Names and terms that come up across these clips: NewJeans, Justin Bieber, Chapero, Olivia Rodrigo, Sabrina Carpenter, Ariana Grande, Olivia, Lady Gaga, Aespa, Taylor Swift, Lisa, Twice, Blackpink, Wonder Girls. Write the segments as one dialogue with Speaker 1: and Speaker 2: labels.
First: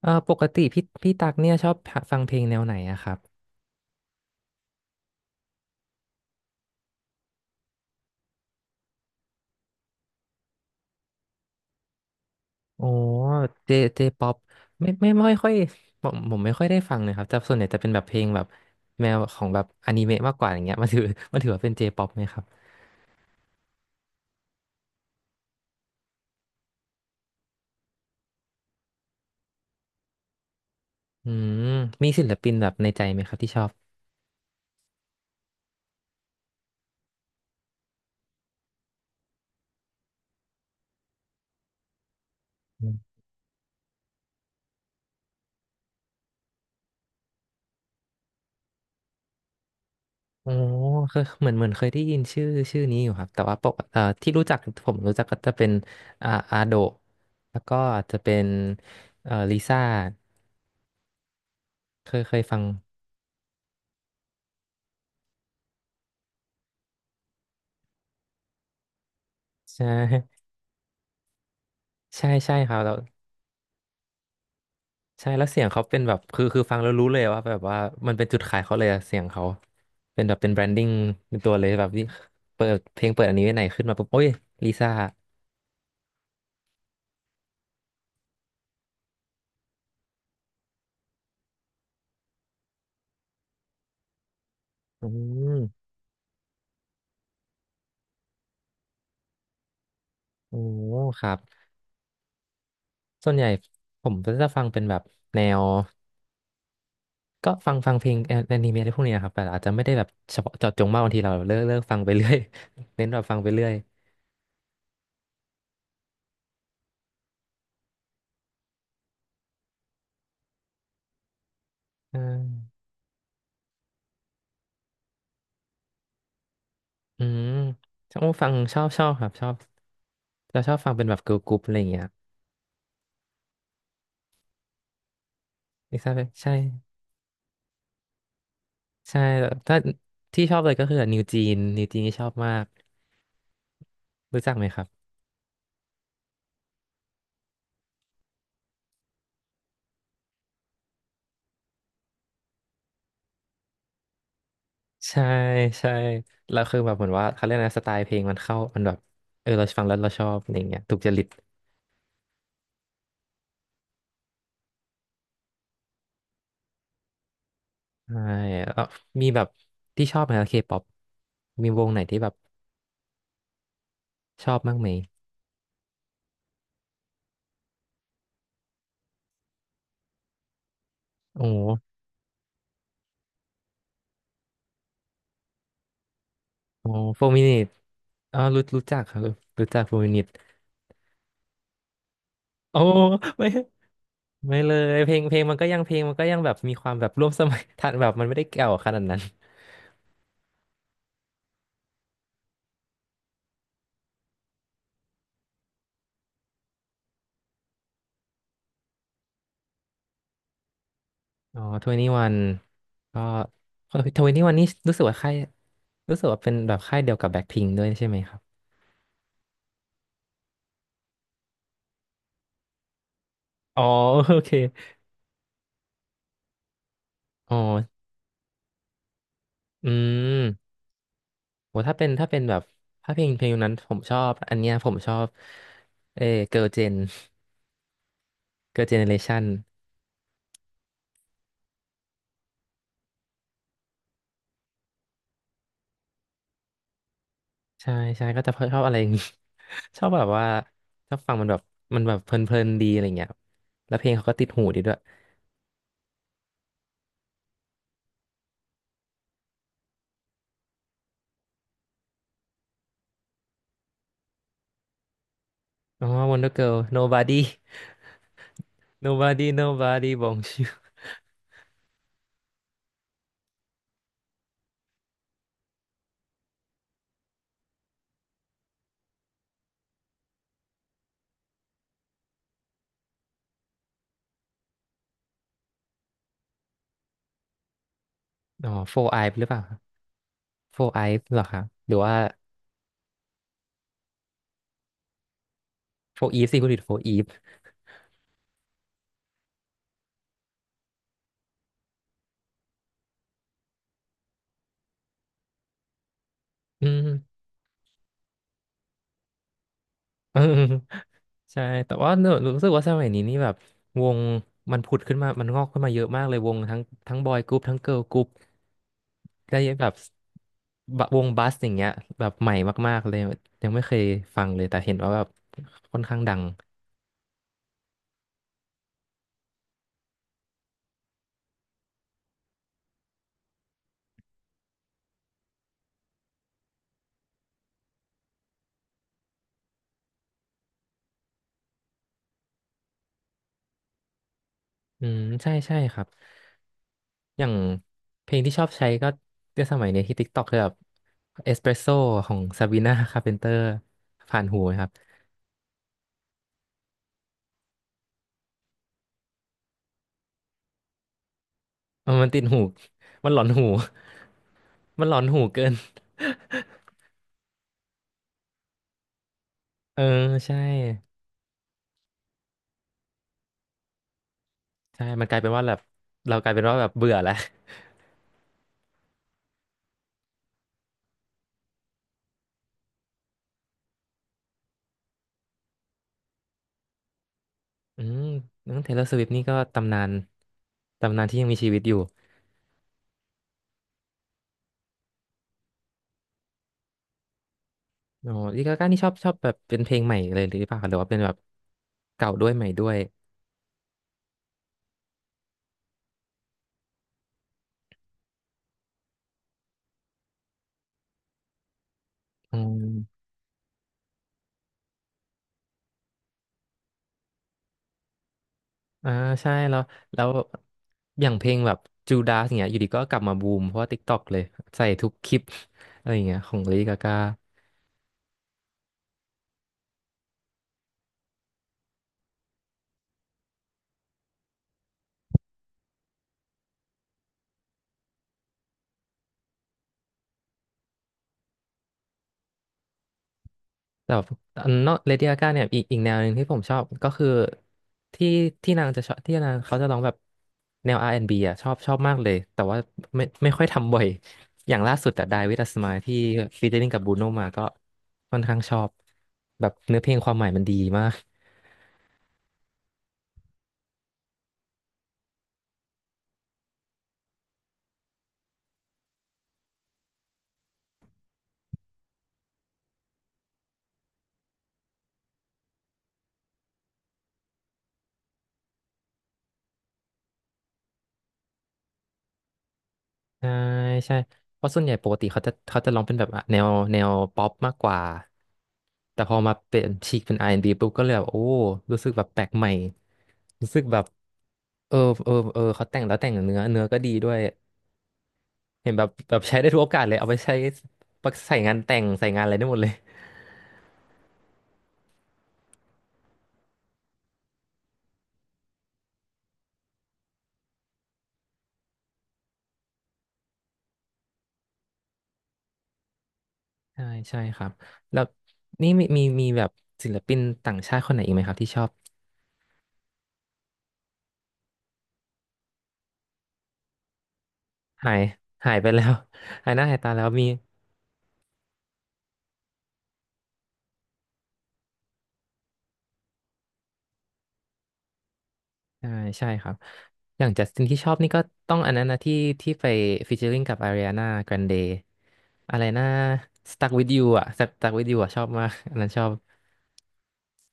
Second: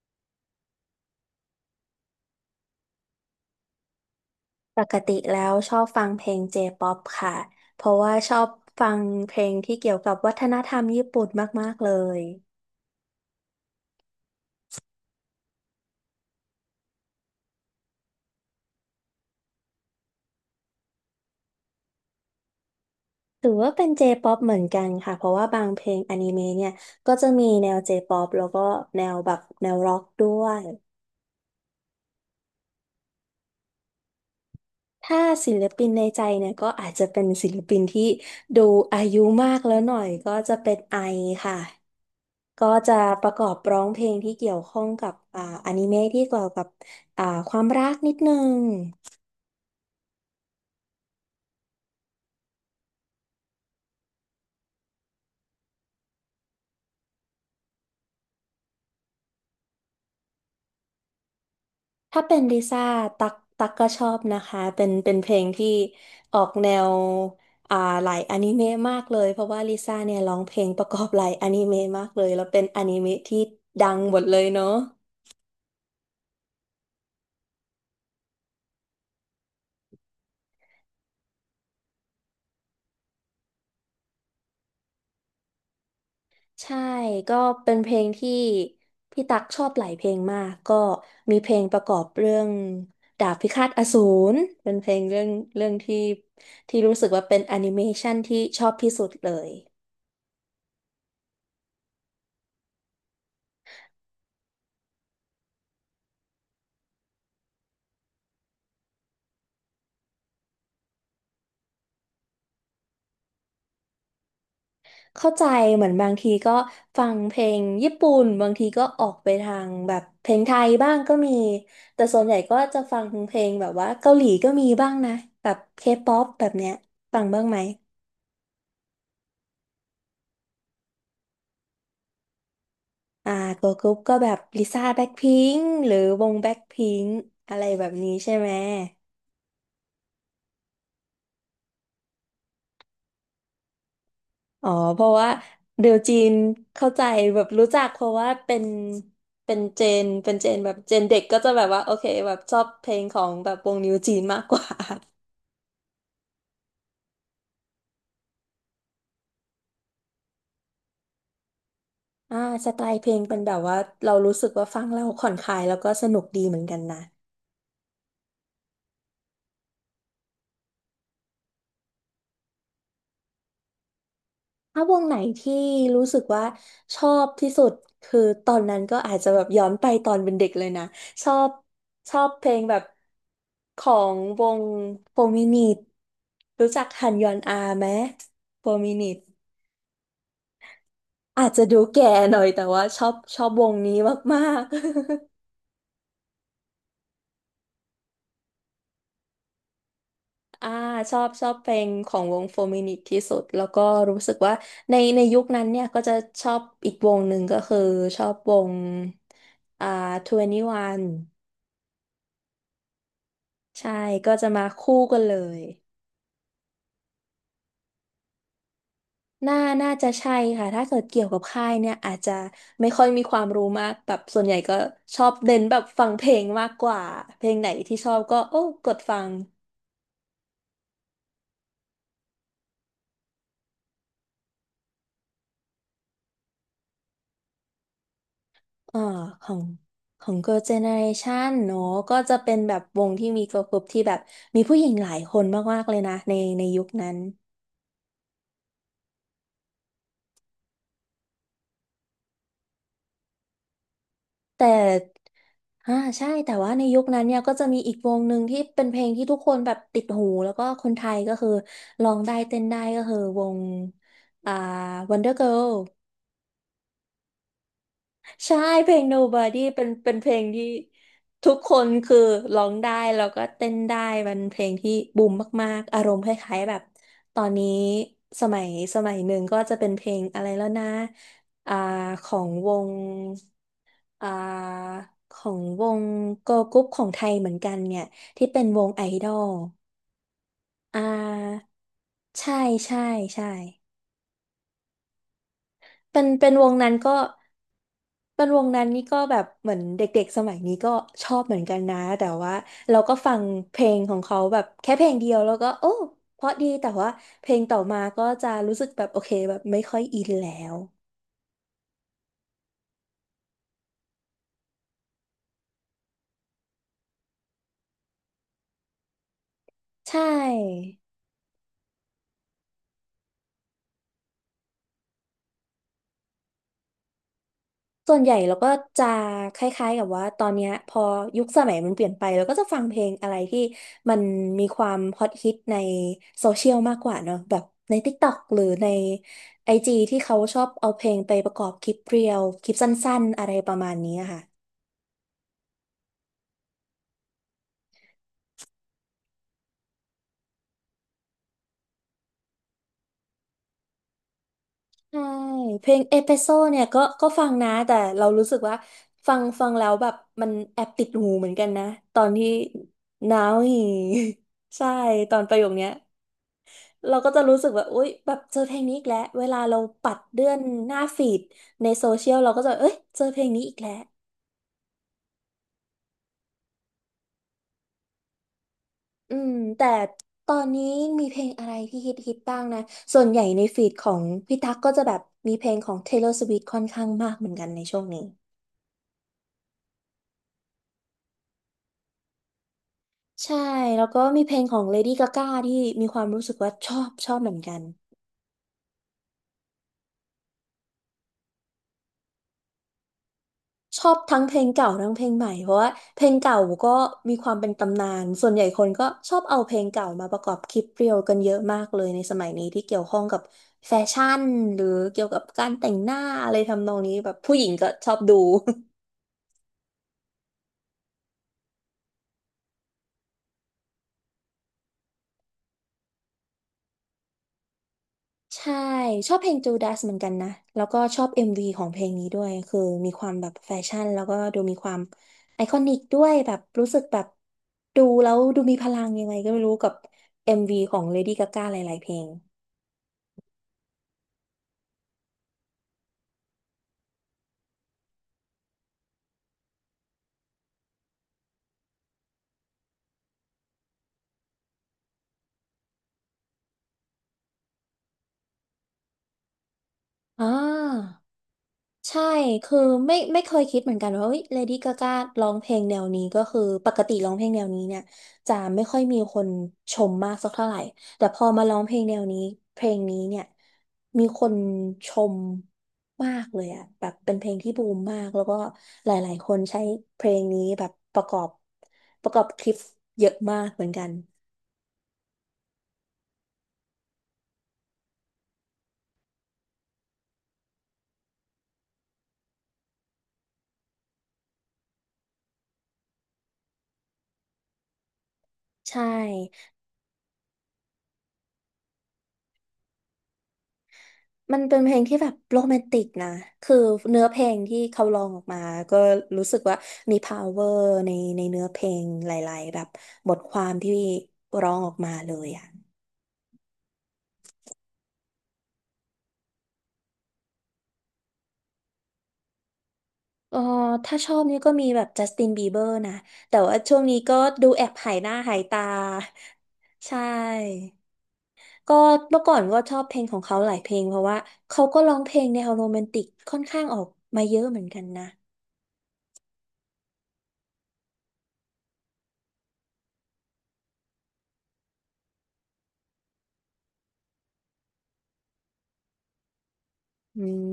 Speaker 1: ปกติพี่ตักเนี่ยชอบฟังเพลงแนวไหนอะครับ
Speaker 2: ปกติแล้วชอบฟังเพลงเจป๊อปค่ะ เพราะว่าชอบฟังเพลงที่เกี่ยวกับวัฒนธรรมญี่ปุ่นมากๆเลย
Speaker 1: โอ้เจเจป๊อปไม่ค่อยผมไม่ค่อยได้ฟังเลยครับแต่ส่วนใหญ่จะเป็นแบบเพลงแบบแนวของแบบอนิเมะมากกว่าอย่างเงี้ยมันถือ มันถือว่าเป็นเจป๊อปไหมครับ
Speaker 2: ถือว่าเป็นเจป๊อปเหมือนกันค่ะ เพราะว่าบางเพลงอนิเมะเนี่ยก็จะมีแนวเจป๊อปแล้วก็แนวแบบแนวร็อกด้วย
Speaker 1: อืมมีศิลปินแบบในใจไหมครับที่ชอบ
Speaker 2: ถ้าศิลปินในใจเนี่ยก็อาจจะเป็นศิลปินที่ดูอายุมากแล้วหน่อยก็จะเป็นไอค่ะ ก็
Speaker 1: อื
Speaker 2: จะ
Speaker 1: ม
Speaker 2: ประกอบร้องเพลงที่เกี่ยวข้องกับอนิเมะที่เกี่ยวกับอ่าความรักนิดนึง
Speaker 1: โอ้เคยเหมือนเคยได้ยินชื่อนี้อยู่ครับแต่ว่าปกเอ่อที่รู้จักผมรู้จักก็จะเป็นอาโดะแล้วก็จะเป็นลิซ่าเคย
Speaker 2: ถ้า
Speaker 1: เค
Speaker 2: เป็น
Speaker 1: ยฟั
Speaker 2: ลิ
Speaker 1: ง
Speaker 2: ซ่าตักก็ชอบนะคะเป็นเพลงที่ออกแนวอ่าหลายอนิเมะมากเลยเพราะว่าลิ
Speaker 1: ใช
Speaker 2: ซ่าเนี่ยร้อง
Speaker 1: ่
Speaker 2: เพลงประกอบหลายอนิเมะมาก เล
Speaker 1: ใช่
Speaker 2: ยแล้ว
Speaker 1: ใช่
Speaker 2: เป็น
Speaker 1: ครั
Speaker 2: อ
Speaker 1: บแล้
Speaker 2: นิ
Speaker 1: ว
Speaker 2: เมะที่ดังหมดเลยเนาะ
Speaker 1: ใช่แล้วเสียงเขาเป็นแบบคือฟังแล้วรู้เลยว่าแบบว่ามันเป็นจุดขายเขาเลยอะเสียงเขาเป็นแบบเป็นแบรนดิ้งในตัวเลยแบบที่เปิดเพลงเปิดอันนี้ไว้ไหนขึ้นมาปุ๊บโอ้ยลิซ่า
Speaker 2: ใช่ก็เป็นเพลงที่พี่ตักชอบหลายเพลงมากก็มีเพลงประกอบเรื่องดาบพิฆาตอสูรเป็นเพลง
Speaker 1: อื
Speaker 2: เรื่อง
Speaker 1: ม
Speaker 2: ที่รู้สึกว่าเป็นแอนิเมชันที่ชอบที่สุดเลย
Speaker 1: โอ้ครับส่วนใหญ่ผมก็จะฟังเป็นแบบแนวก็ฟังเพลงแอนิเมะอะไรพวกนี้นะครับแต่อาจจะไม่ได้แบบเฉพาะเจาะจงมากบางทีเราเลิกฟังไปเรื่อย เน้นแบบฟังไปเรื่อย
Speaker 2: เข้าใจเหมือนบางทีก็ฟังเพลงญี่ปุ่นบางทีก็ออกไปทางแบบเพลงไทยบ้างก็มีแต่
Speaker 1: อ
Speaker 2: ส่วนใหญ่ก็
Speaker 1: ่า
Speaker 2: จะฟังเพลงแบบว่าเกาหลีก็มีบ้างนะแบบเคป๊อปแบบเนี้ยฟั
Speaker 1: อื
Speaker 2: งบ้า
Speaker 1: ม
Speaker 2: งไหม
Speaker 1: ชอบฟังชอบชอบครับชอบเราชอบฟังเป็นแบบเกิร์ลกรุ๊ปอะไรอย่างเงี้ย
Speaker 2: อ่าตัวกรุ๊ปก็แบบลิซ่าแบ็คพิงค์หรือ
Speaker 1: ลิซ่า
Speaker 2: วง
Speaker 1: ใช่
Speaker 2: แบ็คพิงค์อะไรแบบนี้ใช่ไหม
Speaker 1: ใช่แบบถ้าที่ชอบเลยก็คือนิวจีนนิวจีนนี่ชอบมากรู้จักไหม
Speaker 2: อ๋อ
Speaker 1: ครั
Speaker 2: เพ
Speaker 1: บ
Speaker 2: ราะว่าเดี๋ยวจีนเข้าใจแบบรู้จักเพราะว่าเป็นเจนแบบเจนเด็กก็จะแบบว่าโอเคแบบชอบเพลงของแบบวงนิวจีนมากกว่า
Speaker 1: ใช่ใช่แล้วคือแบบเหมือนว่าเขาเรียกนะสไตล์เพลงมันเข้ามันแบบเออเราฟังแล้วเราชอบอะไรอย่างเงี้ยถูกจริต
Speaker 2: อ่าสไตล์เพลงเป็นแบบว่าเรารู้สึกว่าฟังแล้วผ่อนคลายแล้วก็สนุกดีเหมือนกันนะ
Speaker 1: ใช่แล้วมีแบบที่ชอบไหมเคป๊อปมีวงไหนที่แบบชอบบ้าง
Speaker 2: ถ้า
Speaker 1: ไหม
Speaker 2: วงไหนที่รู้สึกว่าชอบที่สุดคือตอนนั้นก็อาจจะแบบย้อนไปตอนเป็นเด็กเลยนะชอ
Speaker 1: โอ้
Speaker 2: บ
Speaker 1: โห
Speaker 2: ชอบเพลงแบบของวงโฟร์มินิทรู้จัก
Speaker 1: โอ้
Speaker 2: ฮัน
Speaker 1: โฟ
Speaker 2: ยอ
Speaker 1: ร์
Speaker 2: น
Speaker 1: มินิ
Speaker 2: อา
Speaker 1: ต
Speaker 2: ไหม
Speaker 1: อ๋อรู้
Speaker 2: โฟร์
Speaker 1: รู้
Speaker 2: มิ
Speaker 1: จัก
Speaker 2: นิ
Speaker 1: ครั
Speaker 2: ท
Speaker 1: บรู้จักโฟร์มินิต
Speaker 2: อาจจะดูแก่หน่อยแต่
Speaker 1: โอ้
Speaker 2: ว่าชอบชอ
Speaker 1: ไม่
Speaker 2: บวงนี้มา
Speaker 1: ไม่
Speaker 2: ก
Speaker 1: เลยเพลงเพ
Speaker 2: ๆ
Speaker 1: ลงมันก็ยังเพลงมันก็ยังแบบมีความแบบร่วมสมัย ทันแบบมันไม่ได้เก่าขนาดนั้น
Speaker 2: อ่าชอบเพลงของวงโฟร์มินิที่สุดแล้วก็รู้สึกว่าในยุคนั้นเนี่ยก็จะชอบอีกวงหนึ่งก็คือชอบวงอ่า21
Speaker 1: อ๋อทเวนีวันก็
Speaker 2: ใช่
Speaker 1: ทเว
Speaker 2: ก็
Speaker 1: นี
Speaker 2: จะ
Speaker 1: วัน
Speaker 2: มา
Speaker 1: นี่
Speaker 2: คู่กันเลย
Speaker 1: รู้สึกว่าเป็นแบบค่ายเดียวกับแบ็คพิงด้วยใช่ไหมครับ
Speaker 2: น่าน่าจะใช่ค่ะถ้าเกิดเกี่ยวกับค่ายเนี่ยอาจจะไม่ค่อยมีความรู้
Speaker 1: อ๋อ
Speaker 2: มากแบบ
Speaker 1: โอ
Speaker 2: ส่วน
Speaker 1: เค
Speaker 2: ใหญ่ก็ชอบเน้นแบบฟังเพลงมากกว่าเพล
Speaker 1: อ๋อ
Speaker 2: งไหนที่ชอบก็โอ้กดฟัง
Speaker 1: อืมโหถ้าเป็นถ้าเป็นแบบถ้าเพลงนั้นผมชอบอันเนี้ยผมชอบเอเกิร์ลเจนเกิร์ลเจ
Speaker 2: เอ่อ
Speaker 1: เนเรชัน
Speaker 2: ของของ Girl Generation เนอะก็จะเป็นแบบวงที่มี girl group ที่แบบมีผู้หญิงหลายคนมากๆเลยนะในยุคนั้น
Speaker 1: ใช่ใช่ก็จะชอบอะไรอย่าง งี้ ชอบแบบว่าชอบฟังมันแบบมันแบบเพลินๆดีอะไรเงี้ยแล้วเพลงเขาก็ติดหู
Speaker 2: แต่
Speaker 1: ดีด้วย
Speaker 2: อ่าใช่แต่ว่าในยุคนั้นเนี่ยก็จะมีอีกวงหนึ่งที่เป็นเพลงที่ทุกคนแบบติดหูแล้วก็คนไทยก็คือร้องได้เต้นได้ก็คือวงอ่า Wonder Girl
Speaker 1: อ๋อ Wonder Girl Nobody
Speaker 2: ใช่เพลง
Speaker 1: Nobody
Speaker 2: Nobody เป็นเป็
Speaker 1: Nobody
Speaker 2: นเพลงที่
Speaker 1: Bonjour
Speaker 2: ทุกคนคือร้องได้แล้วก็เต้นได้มันเพลงที่บูมมากๆอารมณ์คล้ายๆแบบตอนนี้สมัยสมัยหนึ่งก็จะเป็นเพลงอะไรแล้วนะอ่าของวงอ่าของวงเกิร์ลกรุ๊ปของไทยเหมือนกันเนี่ยที่เป็น
Speaker 1: อ๋อ
Speaker 2: วงไอ
Speaker 1: Four
Speaker 2: ด
Speaker 1: Eye
Speaker 2: อ
Speaker 1: หรือ
Speaker 2: ล
Speaker 1: เปล่า โฟร์
Speaker 2: อ่
Speaker 1: ไอฟ์เหรอครับ
Speaker 2: า
Speaker 1: หรือว่า
Speaker 2: ใช่ใช่ใช่
Speaker 1: โฟ
Speaker 2: เป็น
Speaker 1: ร์อีฟ
Speaker 2: เป็น
Speaker 1: สิ
Speaker 2: ว
Speaker 1: คุณ
Speaker 2: ง
Speaker 1: ดิดโฟ
Speaker 2: นั้น
Speaker 1: ร์อี
Speaker 2: ก็
Speaker 1: ฟ
Speaker 2: เป็นวงนั้นนี่ก็แบบเหมือนเด็กๆสมัยนี้ก็ชอบเหมือนกันนะแต่ว่าเราก็ฟังเพลงของเขาแบบแค่เพลงเดียวแล้วก็โอ้เพราะดี
Speaker 1: อื
Speaker 2: แต่ว่า
Speaker 1: ม
Speaker 2: เพลงต่อมาก็จะรู้สึกแบบโอเคแบบไม่ค่อยอิน
Speaker 1: เ
Speaker 2: แล้ว
Speaker 1: ออใช่แต่ว่าหนูรู้สึกว่าสมัยนี้นี่แบบวงมันผุดขึ้นมามันงอกขึ้นมาเยอะมากเลยวงทั้งบอยกรุ๊ปทั้งเกิร์ลกรุ๊ปได้แบบ
Speaker 2: ใช่
Speaker 1: บะวงบัสอย่างเงี้ยแบบใหม่มากๆเลยยังไม่เคยฟังเลยแต่เห็นว่าแบบค่อนข้างดัง
Speaker 2: ส่วนใหญ่เราก็จะคล้ายๆกับว่าตอนเนี้ยพอยุคสมัยมันเปลี่ยนไปเราก็จะฟังเพลงอะไรที่มันมีความฮอตฮิตในโซเชียลมากกว่าเนอะแบบใน TikTok หรือใน IG ที่เขาชอบเอาเพลงไปประกอบคลิปเรียลคลิปสั้นๆอะไรประมาณนี้อะค่ะ
Speaker 1: อืมใช่ใช่ครับอย่างเพลงที่ชอบใช้ก็ในสมัยเนี้ยที่ TikTok คือแบบเอสเปรสโซของซาบีนาคาร์เพนเตอร์ผ่านหูไหมครับ
Speaker 2: ใช่เพลงเอพิโซเนี่ยก็ฟังนะแต่เรารู้สึกว่าฟังแล้วแบบมันแอบติดหูเหมือนกันนะ
Speaker 1: เออ
Speaker 2: ตอ
Speaker 1: มัน
Speaker 2: น
Speaker 1: ติด
Speaker 2: ที่
Speaker 1: หู มันหลอน
Speaker 2: now
Speaker 1: หู
Speaker 2: ใช่
Speaker 1: มันหลอน
Speaker 2: ตอ
Speaker 1: หู
Speaker 2: นประโย
Speaker 1: เกิน
Speaker 2: คเนี้ย เราก็จะรู้สึกว่าอุ๊ยแบบเจอเพลงนี้อีกแล้วเวลาเรา
Speaker 1: เออ
Speaker 2: ปัดเลื่อ
Speaker 1: ใช่
Speaker 2: นหน้าฟีดในโซเชียลเราก็จะเอ้ยเจอเพลงนี้อีกแล้ว
Speaker 1: ใช่มันกลายเป็นว่าแบบเรากลายเป็นว่าแบบเบื่อแล้ว
Speaker 2: อืมแต่ตอนนี้มีเพลงอะไรที่ฮิตฮิตบ้างนะส่วนใหญ่ในฟีดของพี่ตั๊กก็จะแบบมีเพลงของ Taylor Swift ค่อนข้างมากเหมือนกันในช่
Speaker 1: อื
Speaker 2: วง
Speaker 1: ม
Speaker 2: นี้
Speaker 1: น้องเทเลอร์สวิฟนี่ก็ตำนานตำนานที่ยังมีชีวิตอยู่
Speaker 2: ใช่แล้วก็มีเพลงของ Lady Gaga ที่มีความรู้สึกว่าชอบเหมือนกัน
Speaker 1: อ๋อลิกาก้านี่ชอบแบบเป็นเพลงใหม่เลยหรือเปล่าหรือว่าเป็นแบบเก่าด้วยใหม่ด้วย
Speaker 2: ชอบทั้งเพลงเก่าทั้งเพลงใหม่เพราะว่าเพลงเก่าก็มีความเป็นตำนานส่วนใหญ่คนก็ชอบเอาเพลงเก่ามาประกอบคลิปเรียลกันเยอะมากเลยในสมัย
Speaker 1: อื
Speaker 2: นี้ที่เกี่ยวข้อ
Speaker 1: ม
Speaker 2: งกับแฟชั่นหรือเกี่ยวกับการแต่งหน้าอะไรทำนองนี้แบบผู้หญิงก็ชอบดู
Speaker 1: อ่าใช่แล้วอย่างเพลงแบบจูดาสเนี่ยอยู่ดีก็กลับมาบูมเพราะว่า TikTok เลยใส่ทุกคลิป อะไรอย่างเงี้ยของลิกาก้า
Speaker 2: ใช่ชอบเพลง j ูด a สเหมือนกันนะแล้วก็ชอบ MV ของเพลงนี้ด้วยคือมีความแบบแฟชั่นแล้วก็ดูมีความไอคอนิกด้วยแบบรู้สึกแบบดูแล้วดูมีพลังยังไงก็ไม่รู้กับ MV ของเลดี้กาก้าหลายๆเพลง
Speaker 1: แต่แบบนอกเลดี้กาก้าเนี่ยอีกแนวหนึ่งที่ผมชอบก็คือที่ที่นางจะชอบที่นางเขาจะร้องแบบแนว R&B อนด์บีอ่ะชอบมากเลยแต่ว่าไม่ค่อยทำบ่อยอย่างล่าสุดแต่ Die With A Smile ที่ฟีเจอริ่งกับบูโนมาก็ค่อนข้างชอบแบบเนื้อเพลงความหมาย
Speaker 2: อ่า
Speaker 1: มันดีมาก
Speaker 2: ใช่คือไม่เคยคิดเหมือนกันว่าเฮ้ยเลดี้กากร้องเพลงแนวนี้ก็คือปกติร้องเพลงแนวนี้เนี่ยจะไม่ค่อยมีคนชมมากสักเท่าไหร่แต่พอมาร้องเพลงแนวนี้เพลงนี้เนี่ยมีคนชมมากเลยอะแบบเป็นเพลงที่บูมมากแล้วก็หลายๆคนใช้เพลงนี้แบบประกอบคลิปเยอะ
Speaker 1: ใช่
Speaker 2: มากเหมือนกัน
Speaker 1: ใช่เพราะส่วนใหญ่ปกติเขาจะร้องเป็นแบบแนวป๊อปมากกว่าแต่พอมาเปลี่ยนฉีกเป็น r ีปุ๊บก็เลยแบบโอ้รู้สึกแบบแปลกใหม่รู้สึกแบบเออเออเออเขาแต่งแล้วแต่งเนื้อก็ดีด้วยเห็น
Speaker 2: ใช่
Speaker 1: แบบใช้ได้ทุกโอกาสเลยเอาไปใช้ใส่งานแต่งใส่งานอะไรได้หมดเลย
Speaker 2: มันเป็นเพลงที่แบบโรแมนติกนะ คือเนื้อเพลงที่เขาร้องออกมาก็รู้สึกว่ามี power ในเนื้อเพลงหลายๆแบบบทความที่ร้องออกมาเลยอ่ะ
Speaker 1: ใช่ใช่ครับแล้วนี่มีแบบศิลปินต่างชาติคนไหนอีกไหมครับที่ชอบ
Speaker 2: เออถ้าชอบนี่ก็มีแบบจัสตินบีเบอร์นะแต่ว่าช่วงนี้ก็ดูแอบ
Speaker 1: หา
Speaker 2: หาย
Speaker 1: ย
Speaker 2: หน้าหาย
Speaker 1: หาย
Speaker 2: ตา
Speaker 1: ไปแล้ว หายหน้าหา ยตา
Speaker 2: ใช่
Speaker 1: แล้วมี
Speaker 2: ก็เมื่อก่อนก็ชอบเพลงของเขาหลายเพลงเพราะว่าเขาก็ร้องเพลงแนวโรแมนติกค่อนข้างออกมาเยอะเหมือนกันนะ
Speaker 1: ใช่ใช่ครับอย่างจัสตินที่ชอบนี่ก็ต้องอันนั้นนะที่ไปฟีเจอริงกับอาริอานาแกรนเดอะไรนะ Stuck with you อ่ะ Stuck with you อ่ะชอบมากอันนั้นชอบ
Speaker 2: อืม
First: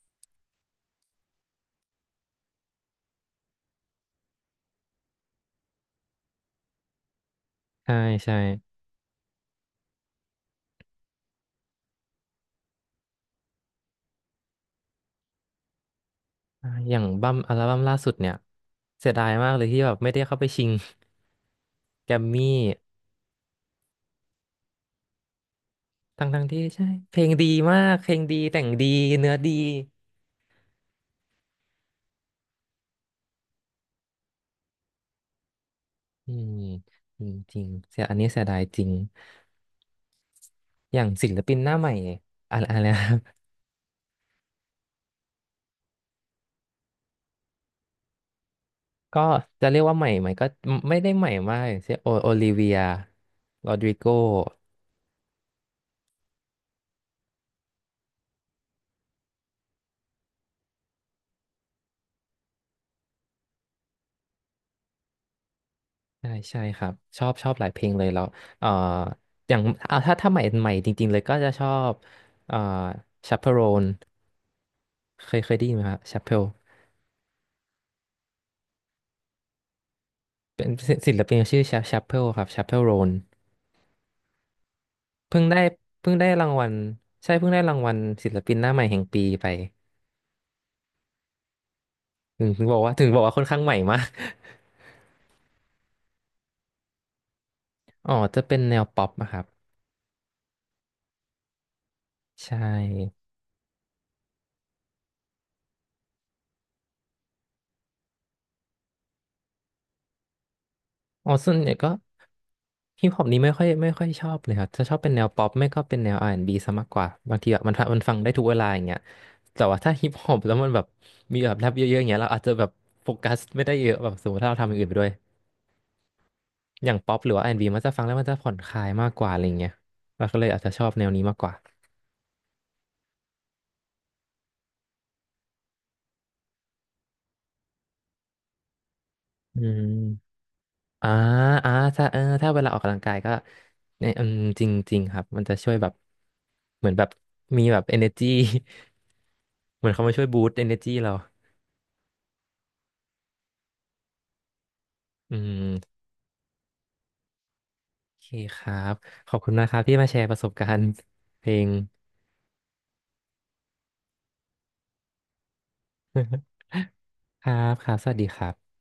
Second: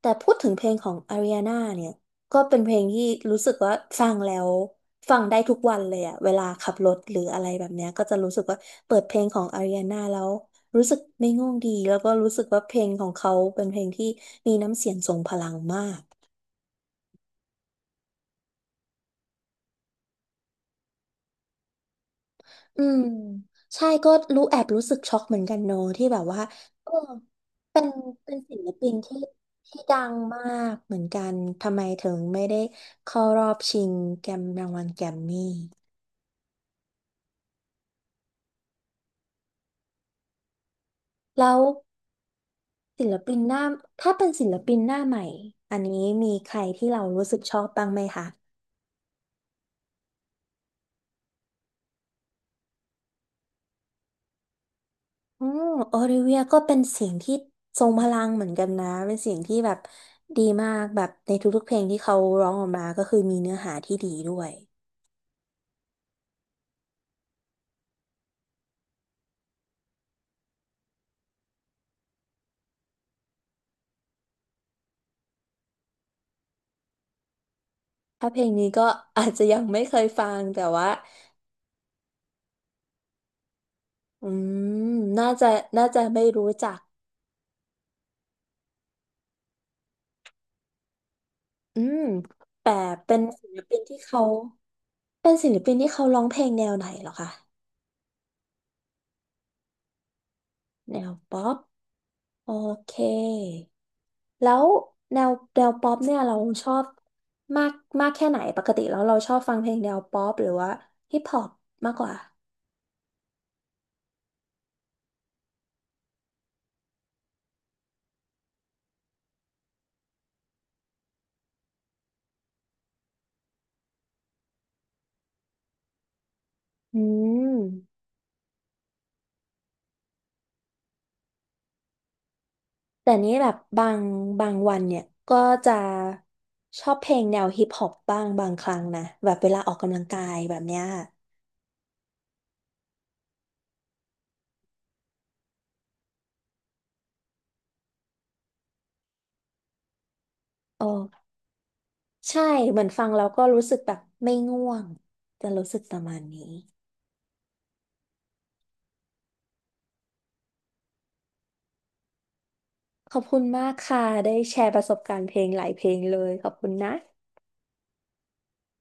Speaker 2: แต่พูดถึงเพลงของอาริอาน่าเนี่ยก็เป็นเพลงที่รู้สึกว่าฟังแล้วฟังได้ทุกวันเลยอะเวลาขับรถหรืออะไรแบบเนี้ย
Speaker 1: ใช่
Speaker 2: ก็จะรู้
Speaker 1: ใช่
Speaker 2: สึกว่าเปิดเพลงของอาริอาน่าแล้วรู้สึกไม่ง่วงดีแล้วก็รู้สึกว่าเพลงของเขาเป็นเพลงที่มีน้ำเสียงทรงพลังมาก
Speaker 1: อ่าอย่างอัลบั้มล่าสุดเนี่ยเสียดายมากเลยที่แบบไม่ได้เข้าไปชิงแกรมมี่
Speaker 2: อืมใช่ก็รู้แอบรู้สึกช็อกเหมือนกันโนอะที่แบบ
Speaker 1: ทั้ง
Speaker 2: ว่า
Speaker 1: ทั้งที่ใช่
Speaker 2: เออ
Speaker 1: เพลงดีมา
Speaker 2: เป็น
Speaker 1: กเพลง
Speaker 2: เป็
Speaker 1: ดี
Speaker 2: นศิ
Speaker 1: แต่ง
Speaker 2: ล
Speaker 1: ดี
Speaker 2: ปินที่
Speaker 1: เนื้อดี
Speaker 2: ดังมากเหมือนกันทำไมถึงไม่ได้เข้ารอบชิงแกรมรางวัลแกรมมี่
Speaker 1: อืมจริงจริงเสียอันนี้เสียดายจริงอย่างศิลปิ
Speaker 2: แล้
Speaker 1: น
Speaker 2: ว
Speaker 1: หน้าใหม่อะไรอะไรนะ
Speaker 2: ศิลปินหน้าถ้าเป็นศิลปินหน้าใหม่อันนี้มีใครที่เรารู้สึกชอบบ้างไหมคะ
Speaker 1: ก็จะเรียกว่าใหม่ไหมก็ไม่ได้ใหม่มากอย่างเช่นโอลิเวียโรดริโก
Speaker 2: อืมโอลิเวียก็เป็นเสียงที่ทรงพลังเหมือนกันนะเป็นเสียงที่แบบดีมากแบบในทุกๆเพลงที่เขาร้องออกมาก็คือมีเนื้อหาที่ดีด้วย
Speaker 1: ใช่ใช่ครับชอบหลายเพลงเลยแล้วเอ่ออย่างเอาถ้าใหม่จริงๆเลยก็จะชอบเอ่อชาเปโรนเคยได้ยินไหมครับชาเปโร
Speaker 2: ถ้าเพลงนี้ก็ อาจจะยังไม่เคยฟังแต่
Speaker 1: เป็น
Speaker 2: ว่า
Speaker 1: ศิลปินชื่อชาเปโรครับชาเปโรน
Speaker 2: อืมน่า
Speaker 1: เพิ่ง
Speaker 2: จะ
Speaker 1: ได้
Speaker 2: น่าจะ
Speaker 1: เพิ่ง
Speaker 2: ไม่
Speaker 1: ได้รา
Speaker 2: รู้
Speaker 1: งวัล
Speaker 2: จัก
Speaker 1: ใช่เพิ่งได้รางวัลศิลปินหน้าใหม่แห่งปีไป
Speaker 2: อืมแต่
Speaker 1: ถึง
Speaker 2: เป็
Speaker 1: บอ
Speaker 2: น
Speaker 1: กว่าค่อน
Speaker 2: ศิ
Speaker 1: ข้า
Speaker 2: ล
Speaker 1: งใหม่
Speaker 2: ปิน
Speaker 1: มา
Speaker 2: ที่
Speaker 1: ก
Speaker 2: เขาเป็นศิลปินที่เขาร้องเพลงแนวไหนเหรอคะ
Speaker 1: อ๋อจะเป็นแนวป๊อปนะครับ
Speaker 2: แนวป๊อป โอ
Speaker 1: ใช่
Speaker 2: เค แล้วแนวป๊อปเนี่ยเราชอบมากมากแค่ไหน ปกติแล้วเราชอบฟังเพลงแนวป๊อปหรือว่าฮิป
Speaker 1: อ๋อ
Speaker 2: ฮอป
Speaker 1: ส่วนใหญ่ก็
Speaker 2: มากกว่า
Speaker 1: ฮิปฮอปนี้ไม่ค่อยชอบเลยครับ จะชอบเป็นแนวป๊อปไม่ก็เป็นแนว R&B ซะมากกว่า บางทีแบบมันฟังได้ทุกเวลาอย่างเงี้ยแต่ว่าถ้าฮิปฮอปแล้วมันแบบมีแบบแรปเยอะๆอย่างเงี้ยเราอาจจะแบบโฟกัสไม่ได้เยอะแบบสมมติถ้าเราทำอย่างอื่นไปด้วยอย่าง
Speaker 2: อื
Speaker 1: ป๊อปหรือว่า
Speaker 2: ม
Speaker 1: R&B มันจะฟังแล้วมันจะผ่อนคลายมากกว่าอะไรเงี้ยเราก็เลยอาจจะชอบแนวนี้มากกว่า
Speaker 2: แต่นี้แบบบางวันเนี่ยก็จะชอบเพลงแนวฮิปฮอปบ้างบางครั้งนะแบบเว
Speaker 1: อื
Speaker 2: ลาออก
Speaker 1: ม
Speaker 2: กำลังกายแบบเนี้ย
Speaker 1: อ่าอ่าถ้าถ้าเวลาออกกำลังกายก็เนี่ยอืมจริงจริงครับมันจะช่วยแบบเหมือนแบบมีแบบ energy เหมือนเขามาช่วยบูสต์ energy เรา
Speaker 2: โอ้ใช่เหมือนฟังแล้วก็รู้สึกแบบไม่ง่วง
Speaker 1: อื
Speaker 2: จะรู้สึกป
Speaker 1: ม
Speaker 2: ระมาณนี้
Speaker 1: โอเคครับ ขอบคุณนะครับที่มาแชร์ประสบการณ์เพลง
Speaker 2: ขอบคุณมากค่ะได้แชร์ประสบการณ์เพลงหลายเพลงเลยขอ บคุณนะ
Speaker 1: ครับครับสวัสดีครับ